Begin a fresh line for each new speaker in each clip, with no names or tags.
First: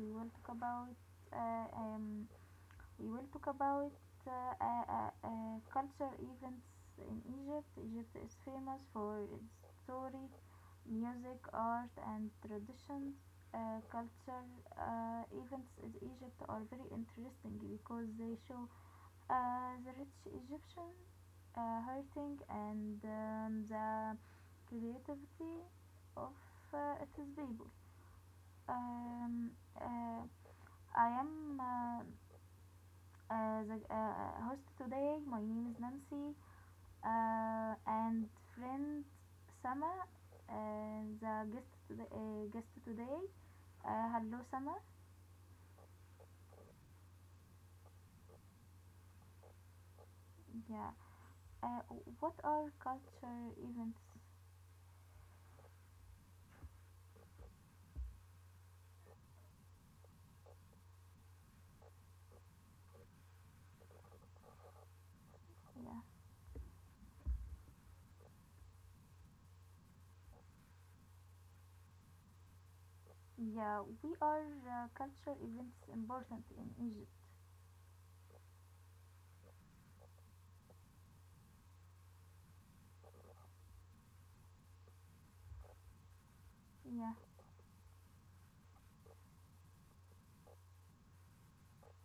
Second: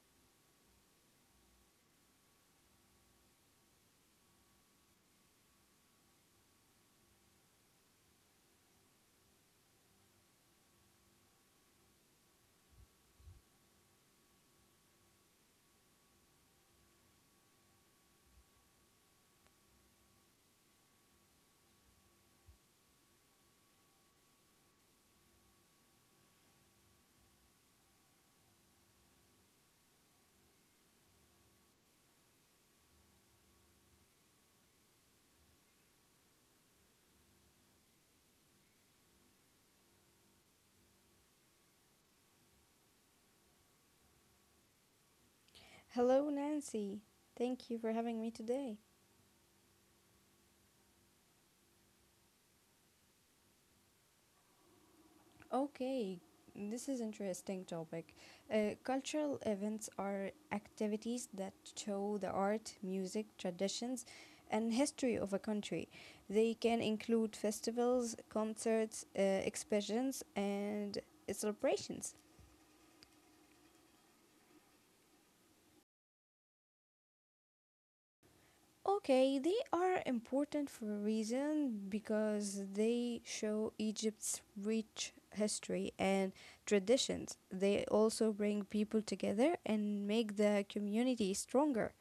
we will talk about uh, um, we will talk about uh, culture events in Egypt. Egypt is famous for its story, music, art, and traditions. Culture events in Egypt are very interesting because they show the rich Egyptian heritage and the creativity of its people. Um, uh, I am. The host today. My name is Nancy and friend Sama. And the guest today, hello Sama.
Hello, Nancy. Thank you for having me today.
Yeah. Uh, what are culture events?
Okay, this is interesting topic. Cultural events are activities that show the art, music, traditions, and history of a country.
Yeah.
They can include festivals, concerts, exhibitions, and celebrations.
Yeah. We are culture events important in Egypt.
Okay, they are important for a reason because they show Egypt's rich history and
Yeah.
traditions. They also bring people together and make the community stronger.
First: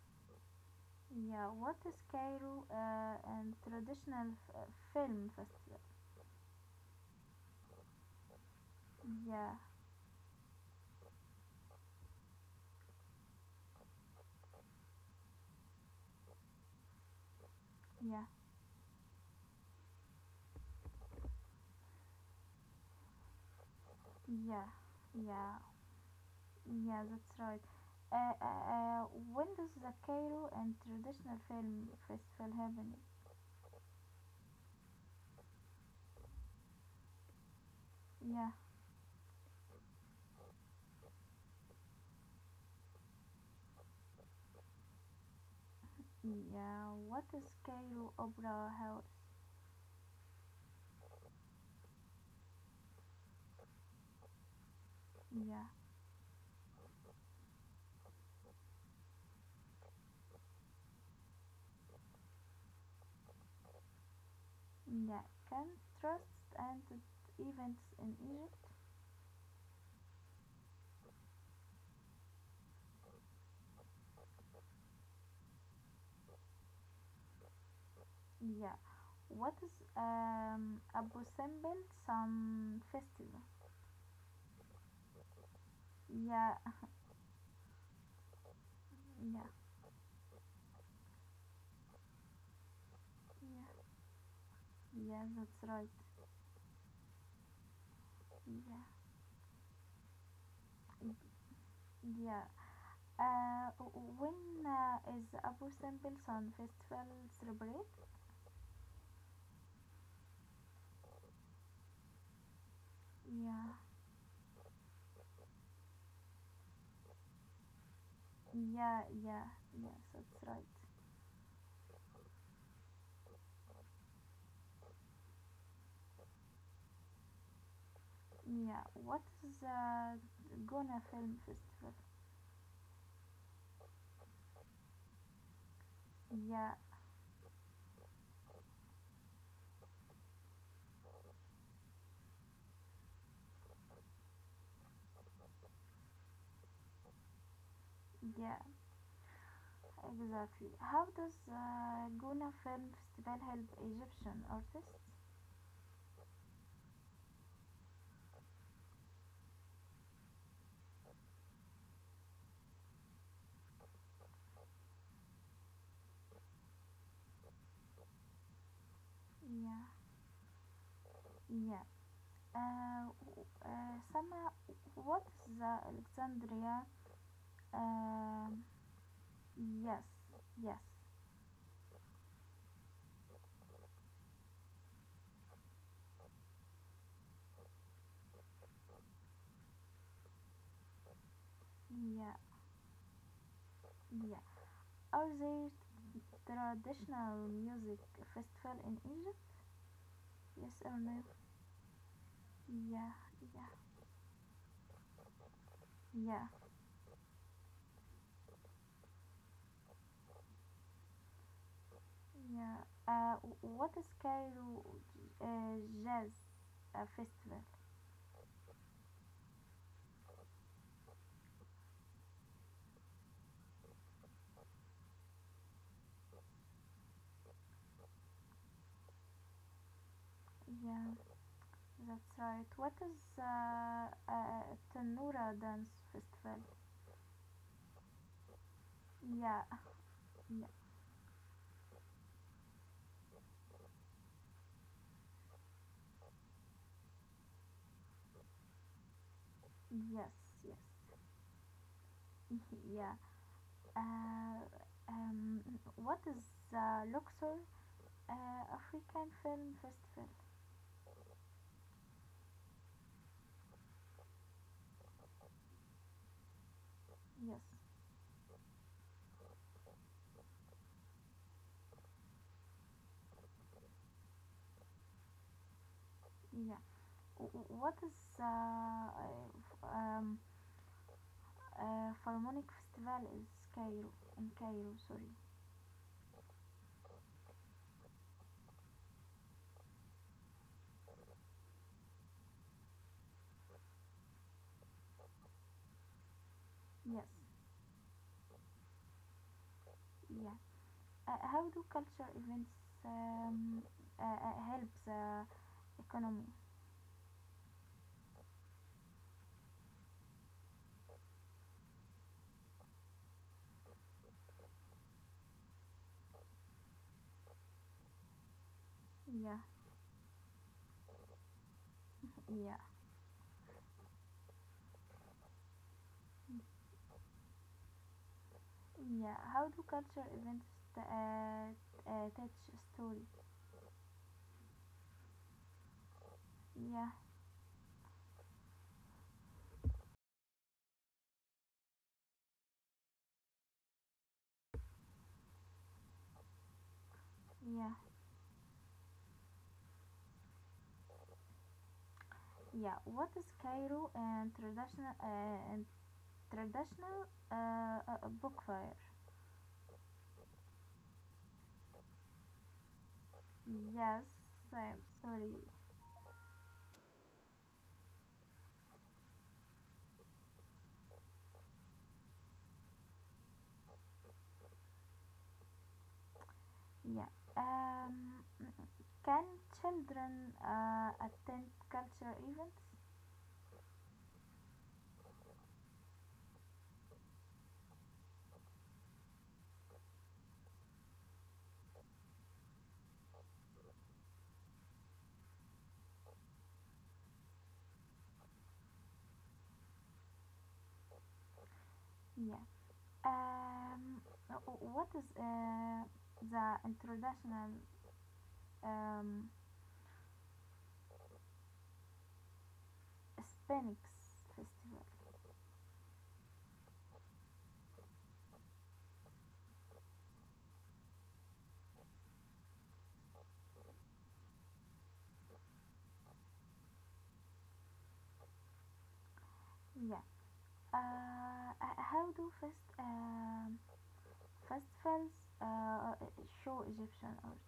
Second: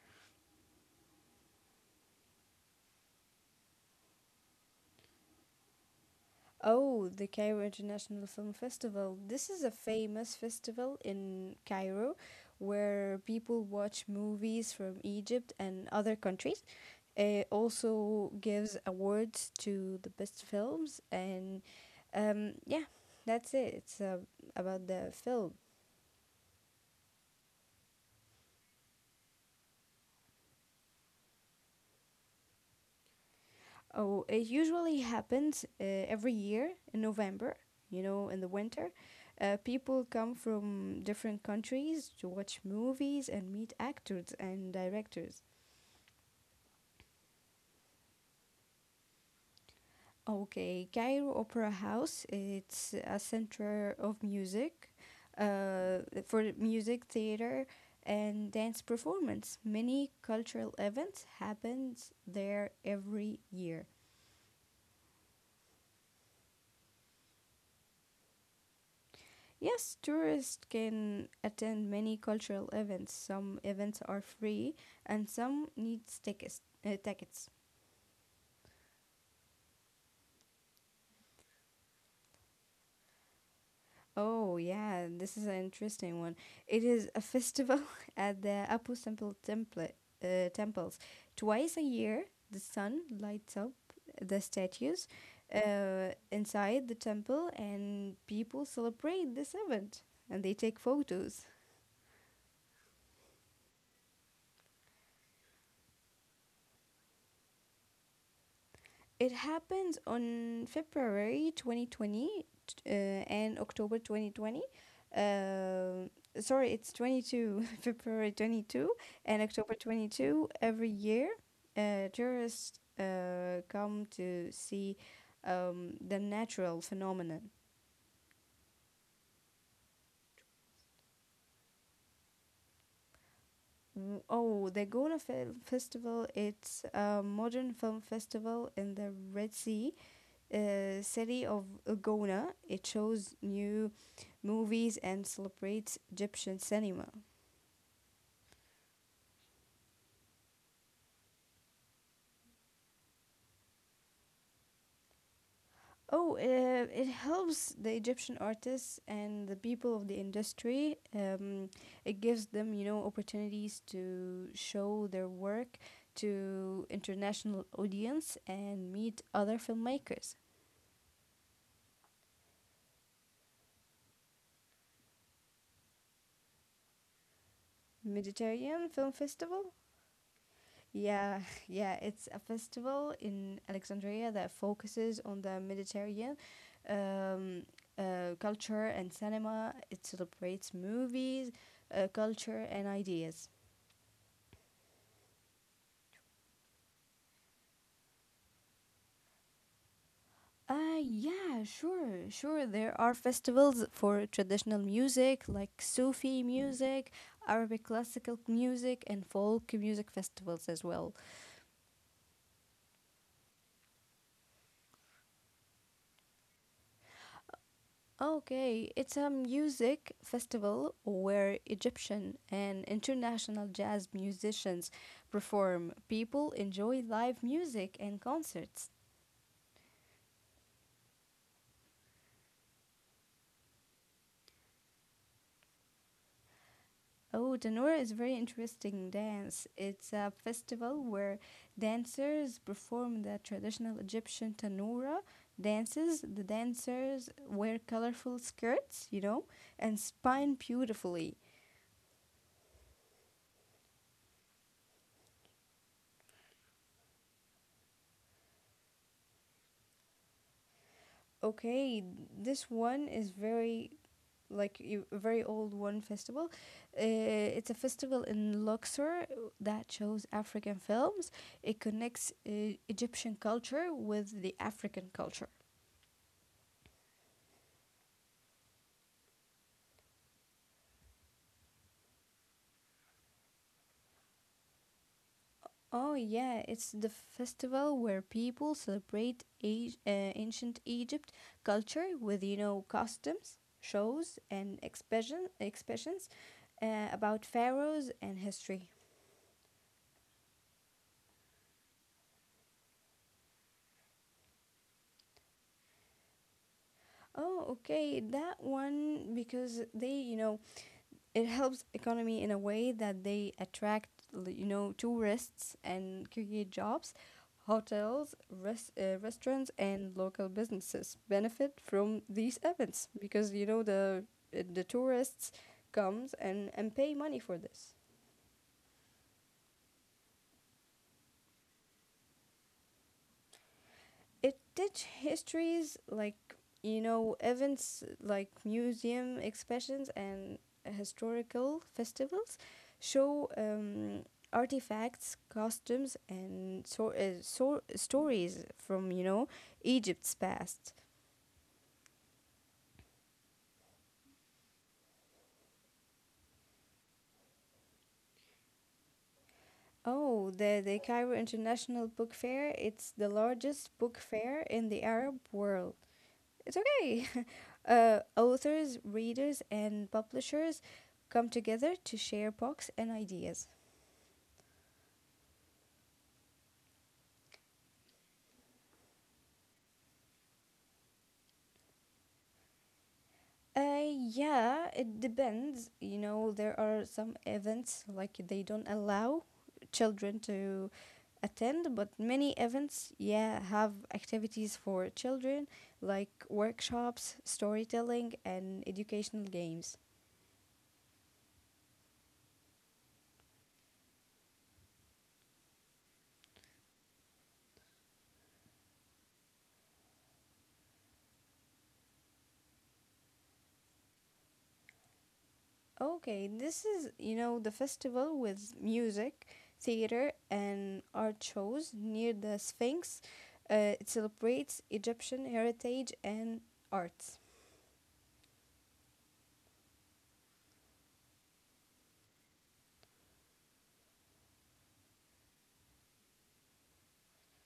Yeah. What is Cairo and traditional film festival?
Oh, the Cairo International Film Festival. This
Yeah.
is a famous festival in Cairo where people watch movies from Egypt and other countries. It also
Yeah.
gives awards to the best films, and yeah, that's it. It's
Yeah.
about the film.
Yeah. Yeah, that's right. Uh, uh, uh, when does the Cairo and Traditional Film Festival happen?
Oh, it usually happens every year in November, in the
Yeah,
winter. People come from different countries to watch movies and meet actors and directors.
yeah. What is Cairo Opera House?
Okay, Cairo Opera House, it's a center of music,
Yeah,
uh, for music, theater, and dance performance. Many cultural events happens there every year.
yeah. Contrasts and events in Egypt?
Yes, tourists can attend many cultural events. Some events are free and some need tickets.
Yeah. What is Abu Simbel Sun Festival?
Oh, yeah, this is an interesting one.
Yeah,
It is a festival at the Apu Temple
yeah,
temple, uh, temples. Twice a year, the sun lights up
yeah.
the statues
Yeah, that's right.
uh, inside the temple, and people
Yeah,
celebrate this event and they take photos.
yeah. Uh, when is Abu Simbel Sun Festival celebrate?
It happens on February 2020 and
Yeah,
October 2020. Um Sorry, it's 22, February 22nd
yeah,
and
yeah, yes,
October
that's
22
right.
every year. Tourists come to see the natural phenomenon.
Yeah, what is Gona Film Festival?
Oh, the Gona Film Festival,
Yeah,
it's a modern film festival in the Red Sea city of Gona. It shows new movies and celebrates Egyptian cinema.
yeah, exactly. How does Gona Film Festival help Egyptian artists?
Oh, it helps the Egyptian artists and the people of the industry. It gives them opportunities to show their work to international audience and meet other
Yeah,
filmmakers.
yeah. Uh, Sama, what is the Alexandria? Um,
Mediterranean Film Festival.
yes, yes,
Yeah, yeah, it's a festival in Alexandria that focuses on the Mediterranean um, culture and cinema. It celebrates movies,
yeah,
culture, and ideas.
yeah. Are there traditional music festival in Egypt? Yes or no?
Yeah, sure, sure, there are
Yeah, yeah,
festivals for traditional music like Sufi
yeah,
music, Arabic classical music, and folk music festivals as well.
yeah. Uh, what is Cairo uh, Jazz Festival?
Okay, it's a music festival where Egyptian and international jazz musicians perform. People enjoy live music and concerts.
Yeah, that's right. What is Tanura Dance Festival?
Oh, Tanur is very interesting
Yeah,
dance. It's a
yeah,
festival where dancers perform the traditional Egyptian tanura dances. The dancers wear colorful skirts and
yes,
spin
yes,
beautifully.
yeah. Uh, um, what is Luxor African Film Festival?
Okay, this one is a very old one festival.
Yes,
It's a festival in Luxor that shows African films. It connects Egyptian culture with the African culture.
yeah. What is um, Philharmonic Festival is Cairo in Cairo. Sorry.
Oh yeah, it's the festival where people celebrate ancient Egypt culture with customs, shows, and expressions
Yes.
about pharaohs and history.
Yeah. How do culture events um, help the economy?
Oh okay, that one because they you know it helps economy in a way that they attract tourists and create jobs, hotels,
Yeah.
restaurants, and local businesses benefit from these
Yeah.
events because the tourists comes and pay money for this.
Yeah. How do culture events t- uh, touch story?
It teach histories like
Yeah.
events like museum exhibitions and historical festivals show artifacts, costumes, and so
Yeah.
stories from Egypt's past.
Yeah. What is Cairo and traditional book fair?
Oh, the Cairo International Book Fair. It's the largest book
Yes.
fair in
I'm
the Arab
sorry.
world. It's okay. Authors, readers, and publishers come together to share books and ideas.
Yeah. Can children attend culture events?
Uh, yeah, it depends. There are some events like they don't allow children to attend, but many events, yeah, have activities for children like workshops, storytelling, and educational games.
Yeah. Um, what is the international um, Hispanics festival?
Okay, this is the festival with music, theater, and art shows near the Sphinx. It celebrates Egyptian heritage and arts.
Yeah. How do festivals uh, show Egyptian art?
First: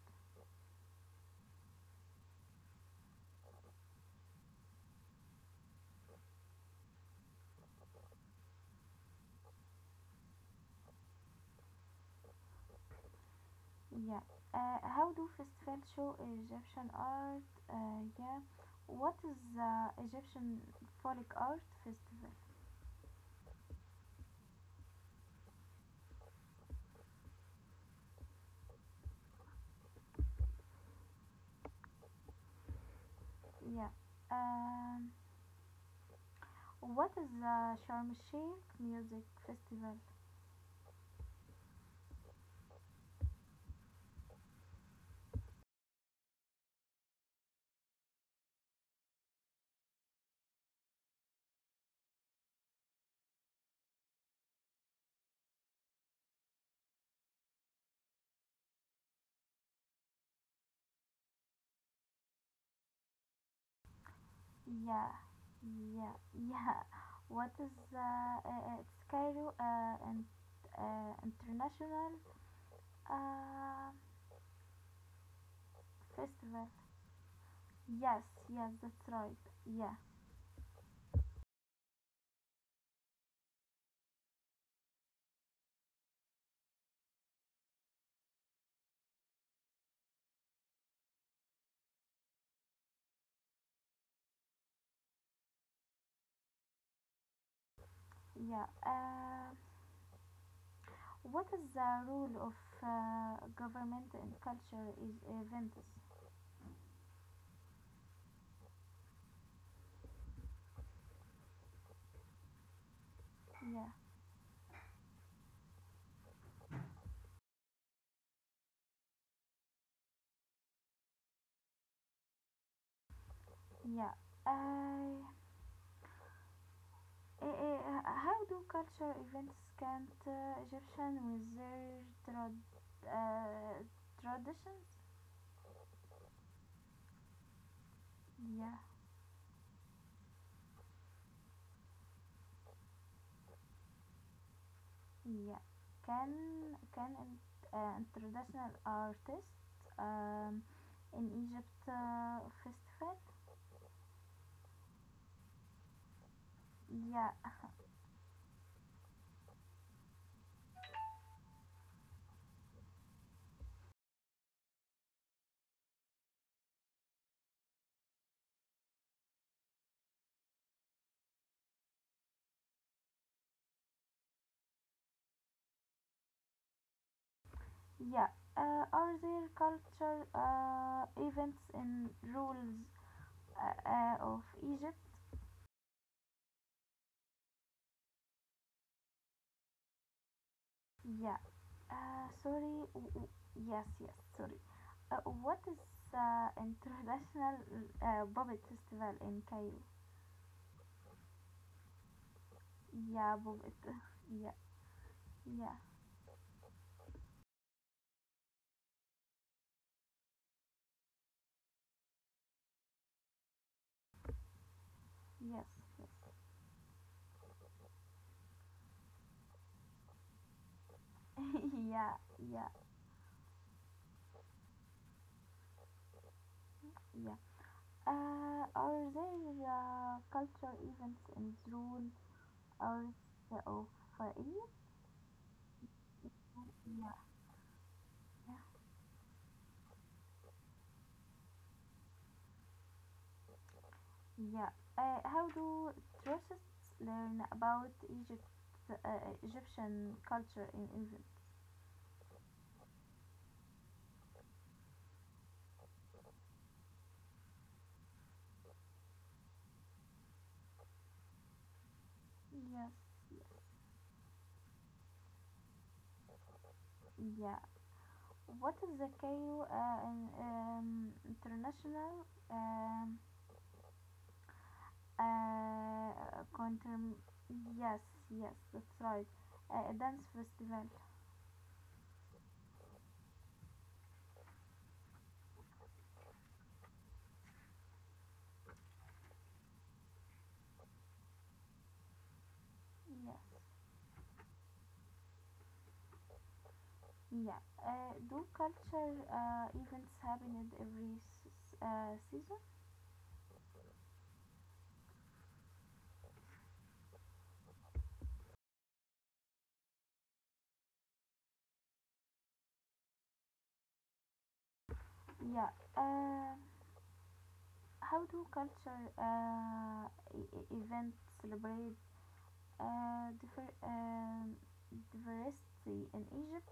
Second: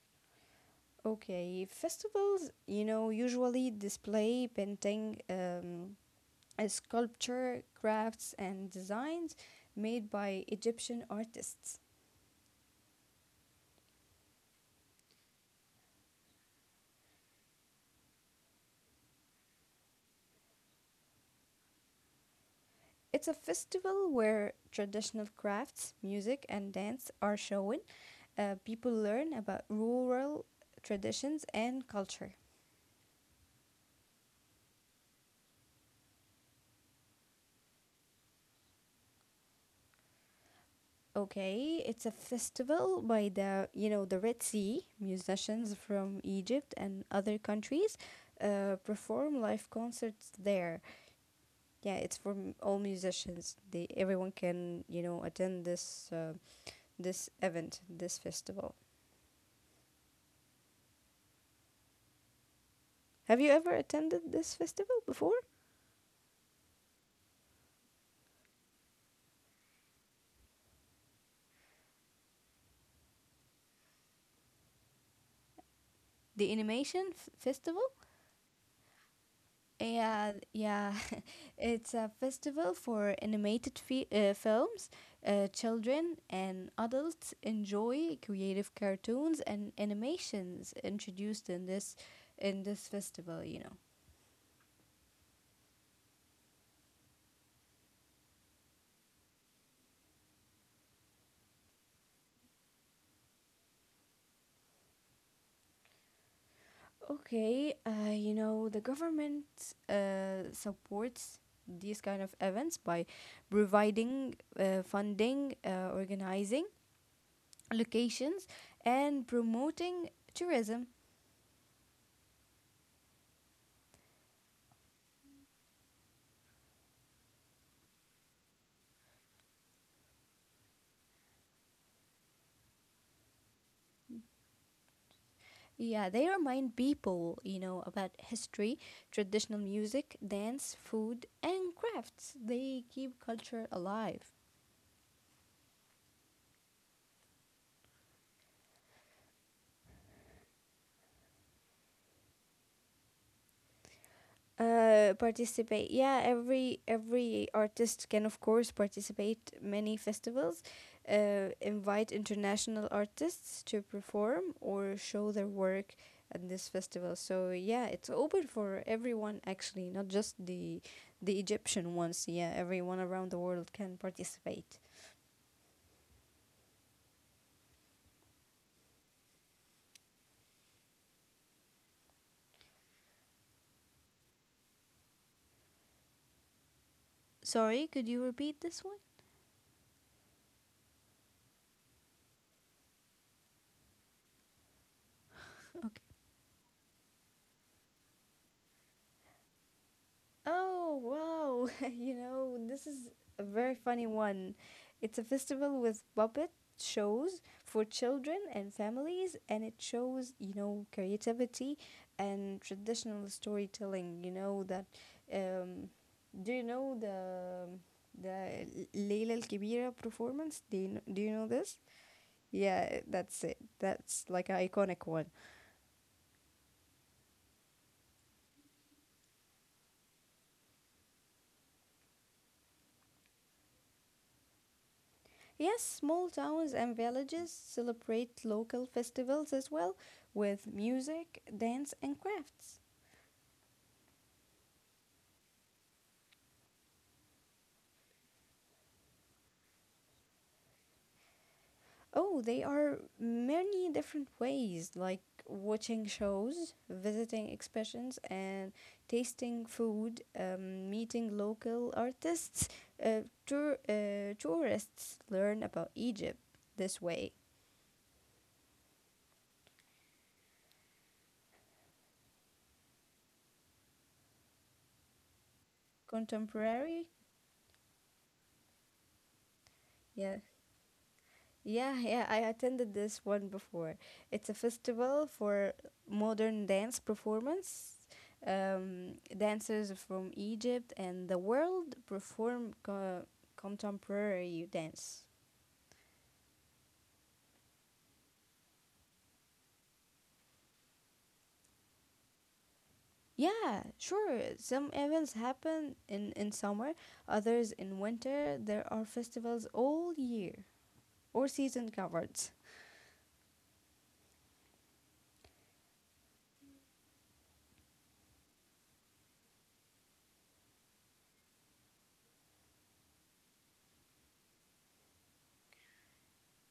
Okay, festivals usually display painting, sculpture, crafts, and designs made by Egyptian artists.
Yeah. How do festivals show Egyptian art? Yeah. What is the Egyptian Folk Art Festival?
It's a festival where traditional crafts, music, and dance are shown. People learn about rural traditions and culture.
Yeah. Um, what is the Sharm el Sheikh Music Festival?
Okay, it's a festival by the Red Sea. Musicians from Egypt and other countries perform live concerts there. Yeah, it's for all musicians. They Everyone can attend this event, this festival. Have you ever attended this festival
Yeah,
before?
yeah, yeah. What is the it's Cairo and International uh,
The
Festival?
animation festival.
Yes, yes, that's right. Yeah,
Yeah, yeah. It's a festival for animated films. Children and adults enjoy creative cartoons and animations introduced in this festival.
yeah. What is the role of government and culture is events?
Okay, the government supports these kind of events by
Yeah,
providing funding, organizing locations, and promoting tourism.
yeah. Uh, how do culture events count Egyptian with their uh, traditions?
Yeah, they remind people about
Yeah,
history, traditional music, dance, food, and crafts. They keep culture alive.
yeah. Can can traditional artists um, in Egypt festival?
Participate, yeah, every
Yeah,
artist can of course participate. Many festivals invite international artists to perform or show their work at this festival, so yeah, it's open for everyone. Actually, not just the Egyptian ones. Yeah, everyone around the world can participate.
yeah. Are there culture events in rules of Egypt?
Sorry, could you repeat this one?
Yeah. Uh, sorry. w- w- Yes, yes, sorry. What is international puppet festival in Cairo?
Oh, wow. This is
Yeah,
a
puppet.
very funny
Yeah,
one. It's a
yeah,
festival with puppet shows for children and families, and it shows creativity and traditional storytelling. You know, that.
yes,
Um,
yes.
do you know the Leila Al Kibira performance? Do you know this?
yeah, yeah,
Yeah, that's it. That's like an iconic one.
yeah. Are there cultural events in June or the of Eid?
Yes, small towns and
Yeah,
villages celebrate local festivals as well with music, dance, and crafts.
yeah. How do tourists learn about Egypt, Egyptian culture in Egypt?
Oh, they are many different ways like watching shows, visiting exhibitions, and tasting food, meeting local artists.
Yes. Yes.
Tourists learn about Egypt this way.
Yeah. What is the KU international
Contemporary,
contem- Yes, yes, that's right. A dance
yeah.
festival.
Yeah, yeah, I attended this one before. It's a festival for modern dance performance. Dancers from Egypt and the world perform
Yes.
contemporary dance.
Yeah. Do culture events happen in every season?
Yeah, sure. Some events happen in summer, others in winter. There are festivals all year or season covered.
Yeah. How do culture events celebrate uh, differ- um diversity in Egypt?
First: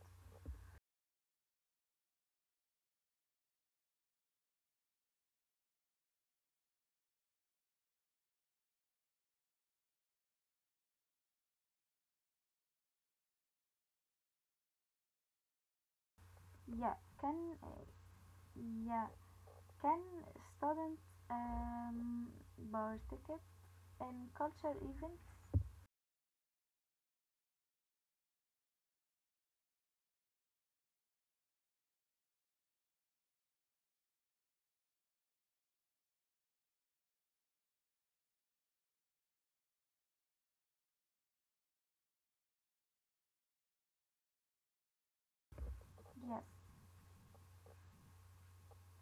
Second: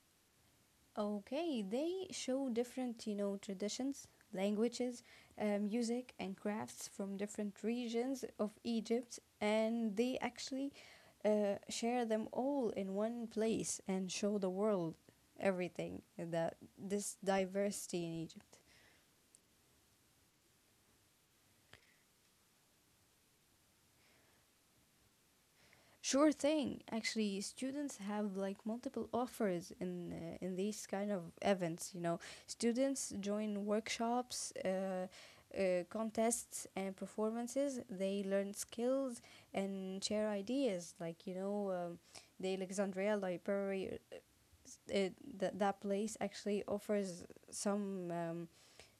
Okay, they show different traditions, languages, music, and crafts from different regions of Egypt, and they actually share them all in one place and show the world everything that
Yeah.
this
Can
diversity in Egypt.
Yeah. Can students um, participate in culture events?
Sure thing. Actually, students have like multiple offers in these kind of events. Students join workshops, contests, and performances. They learn skills and share ideas. The Alexandria Library, that place
Yes.
actually offers some um,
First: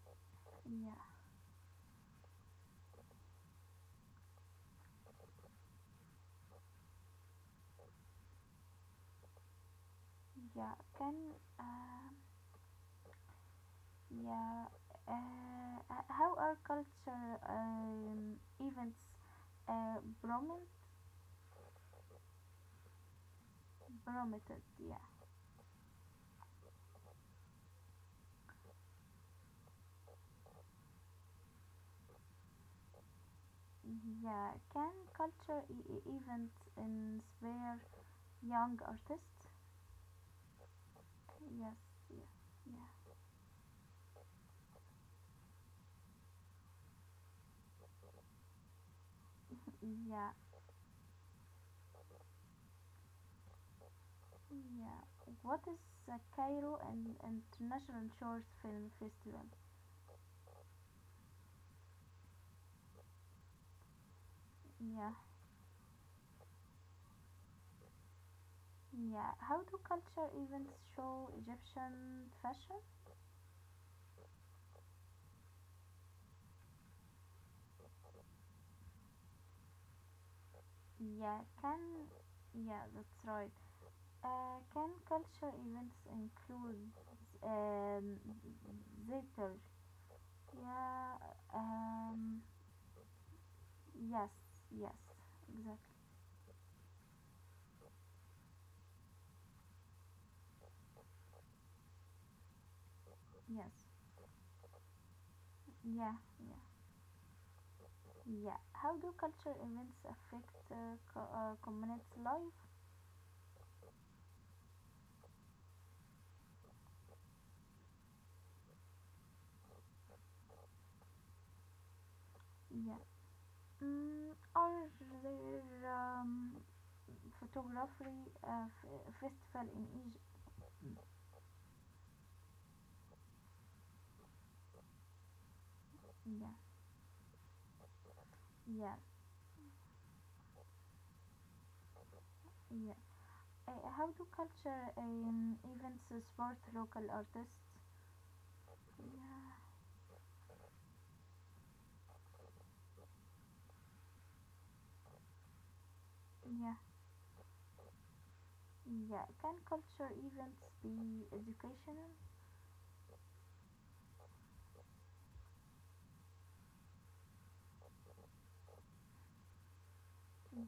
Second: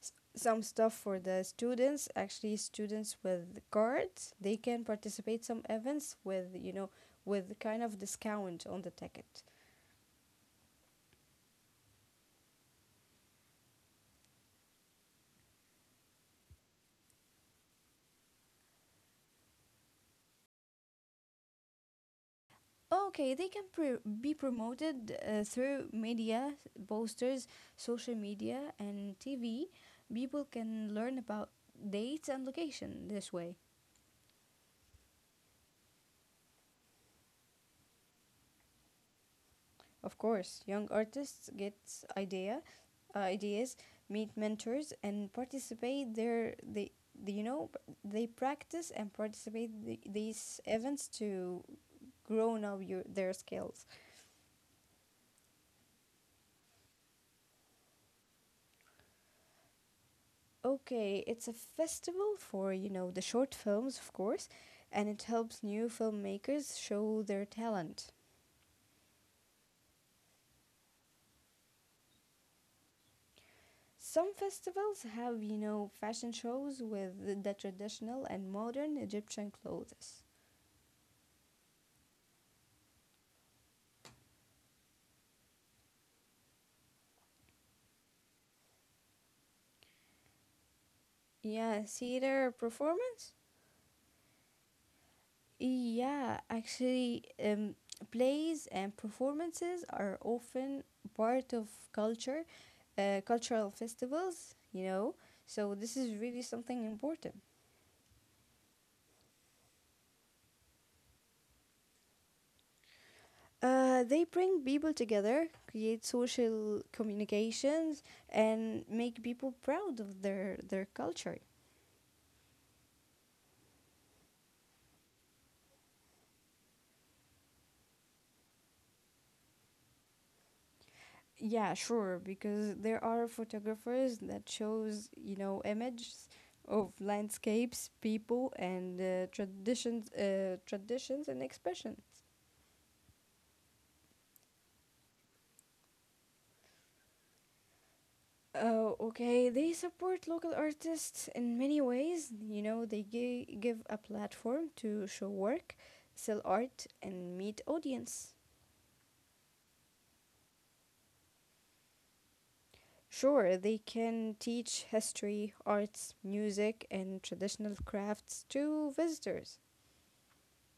some
Yeah.
stuff for the students. Actually, students with cards they can participate some events with you know with kind of discount on the ticket.
Yeah. Can. Uh, yeah. How are culture events uh, promin-
Okay, they can be
promoted? Yeah.
promoted through media, posters, social media, and TV. People can learn about dates and location this way.
Yeah. Can culture events inspire young artists?
Of course, young artists
Yes.
get
Yeah.
idea, ideas, meet mentors, and participate there. They, you know, they practice and participate the,
Yeah. Yeah.
these events to grow now your their skills.
Yeah. What is the Cairo and International Short Film Festival?
Okay, it's a festival for the short films, of course, and it
Yeah.
helps new filmmakers show their talent.
Yeah. How do culture events show Egyptian fashion?
Some festivals have fashion shows with the traditional and modern Egyptian clothes.
Yeah. Can. Yeah, that's right. Can culture events include um, theater? Yeah.
Yeah,
Um.
theater performance?
Yes. Yes. Exactly.
Yeah, actually, plays and performances are often part of cultural
Yes.
festivals, you know, so this is
Yeah.
really
Yeah.
something important.
Yeah. How do culture events affect community life?
They bring people together, create social communications, and make people proud of their culture.
Yeah. Mm, are there photography festival in Egypt?
Yeah, sure, because there are photographers that shows images
Yeah,
of landscapes, people, and
yeah,
traditions and expressions.
yeah. How do culture events support local artists?
Oh, okay.
Yeah,
They support local artists in many ways. They give a platform to show work, sell
yeah,
art, and meet audience.
yeah. Can culture events be educational?
Sure, they can teach history, arts, music, and traditional crafts to visitors.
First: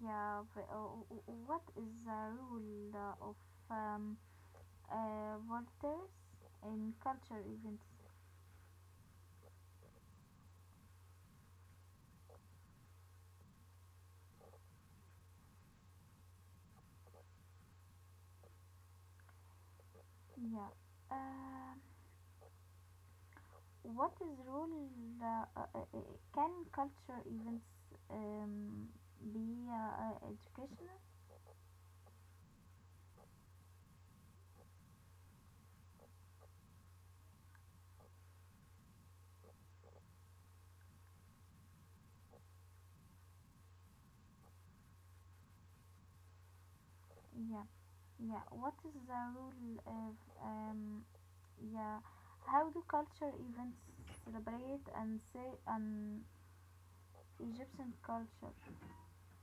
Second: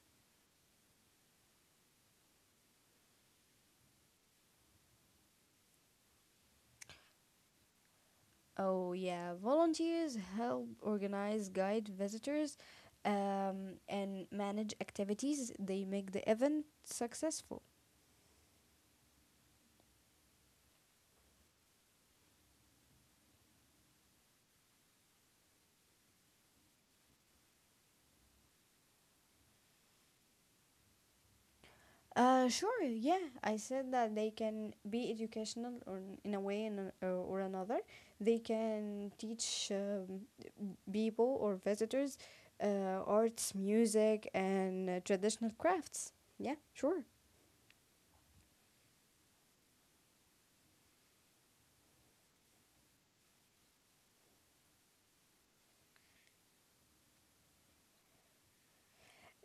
Yeah. What is the role of um, volunteers in culture events?
Oh, yeah. Volunteers help organize, guide visitors, and manage activities. They make the event successful.
Yeah. Uh, what is role uh, uh, uh, uh, can culture events um, be educational
Sure, yeah. I said that they can be educational or n- in a way in an, or another. They can teach people or visitors arts, music, and traditional crafts. Yeah, sure.
yeah yeah what is the role of um, yeah how do culture events celebrate and say an egyptian culture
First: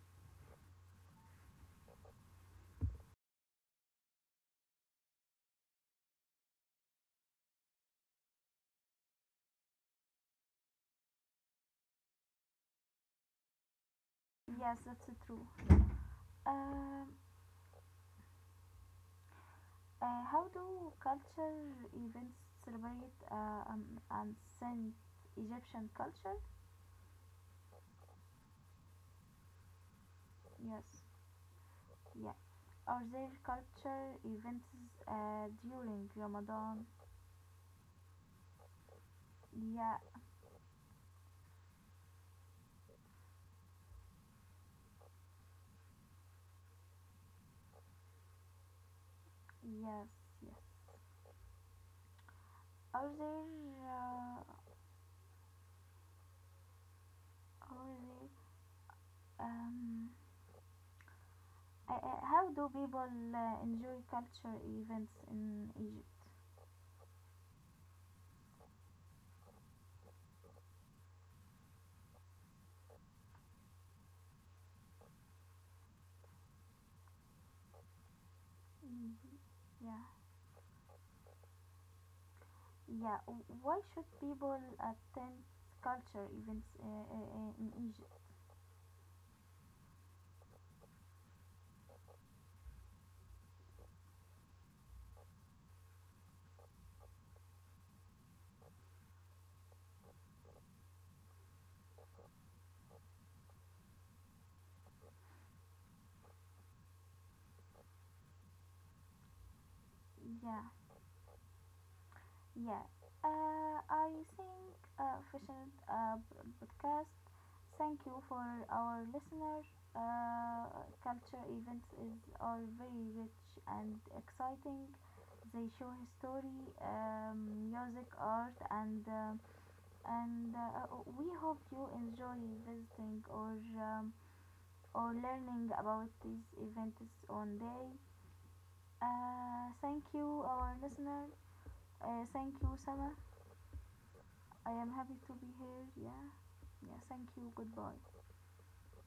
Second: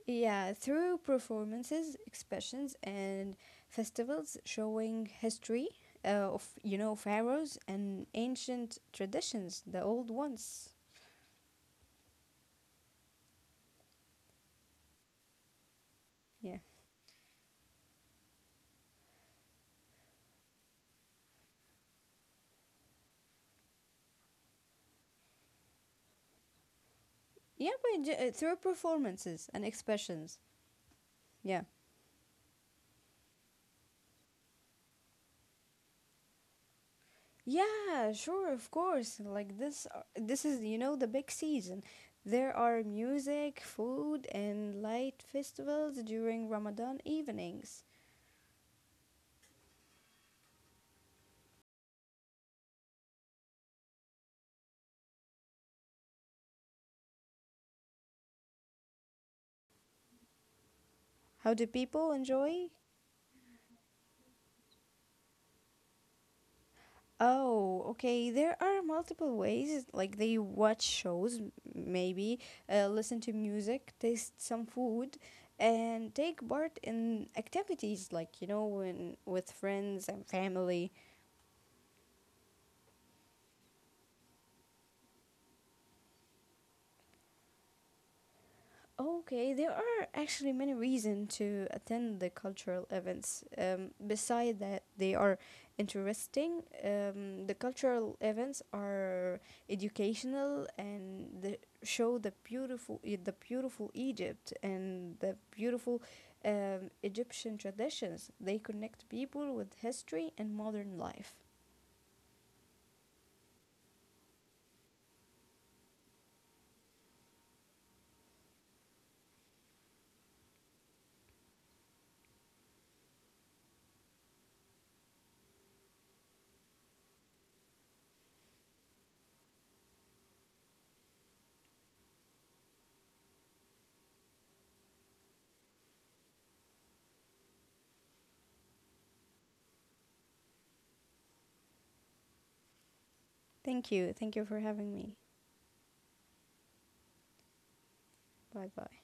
Yeah, through performances, expressions, and festivals showing history of pharaohs and ancient traditions, the old ones.
yes that's true
Yeah,
um, how do culture events celebrate and send egyptian culture
yeah, but through performances and expressions.
yes
Yeah,
yeah are there culture events during Ramadan?
yeah, sure, of course. Like this,
Yeah,
uh, this is the big season. There are music, food, and light festivals during Ramadan evenings.
yes, yes. Are there, uh, are there, um,
How do people
how do
enjoy?
people enjoy culture events in Egypt?
Oh, okay. There are multiple ways. Like they watch shows, maybe listen to music, taste some food, and take part in activities like you know,
Mm,
when with
yeah,
friends and family.
yeah. Why should people attend culture events in Egypt?
Okay, there are actually many reasons to attend the cultural events. Beside that, they are interesting. The cultural events are educational and show the beautiful Egypt and the beautiful Egyptian traditions. They connect people with history and
Yeah.
modern life.
Yeah, I think Fishing Podcast. Thank you for our listeners. Uh, Culture events is are very rich and exciting. They show history, music, art, and and uh, we hope you enjoy visiting or learning about these events on day. Thank you, our listener. Thank you, Summer.
Thank you. Thank you for
I am
having me.
happy to be here. Yeah. Yeah. Thank you. Goodbye.
Bye bye.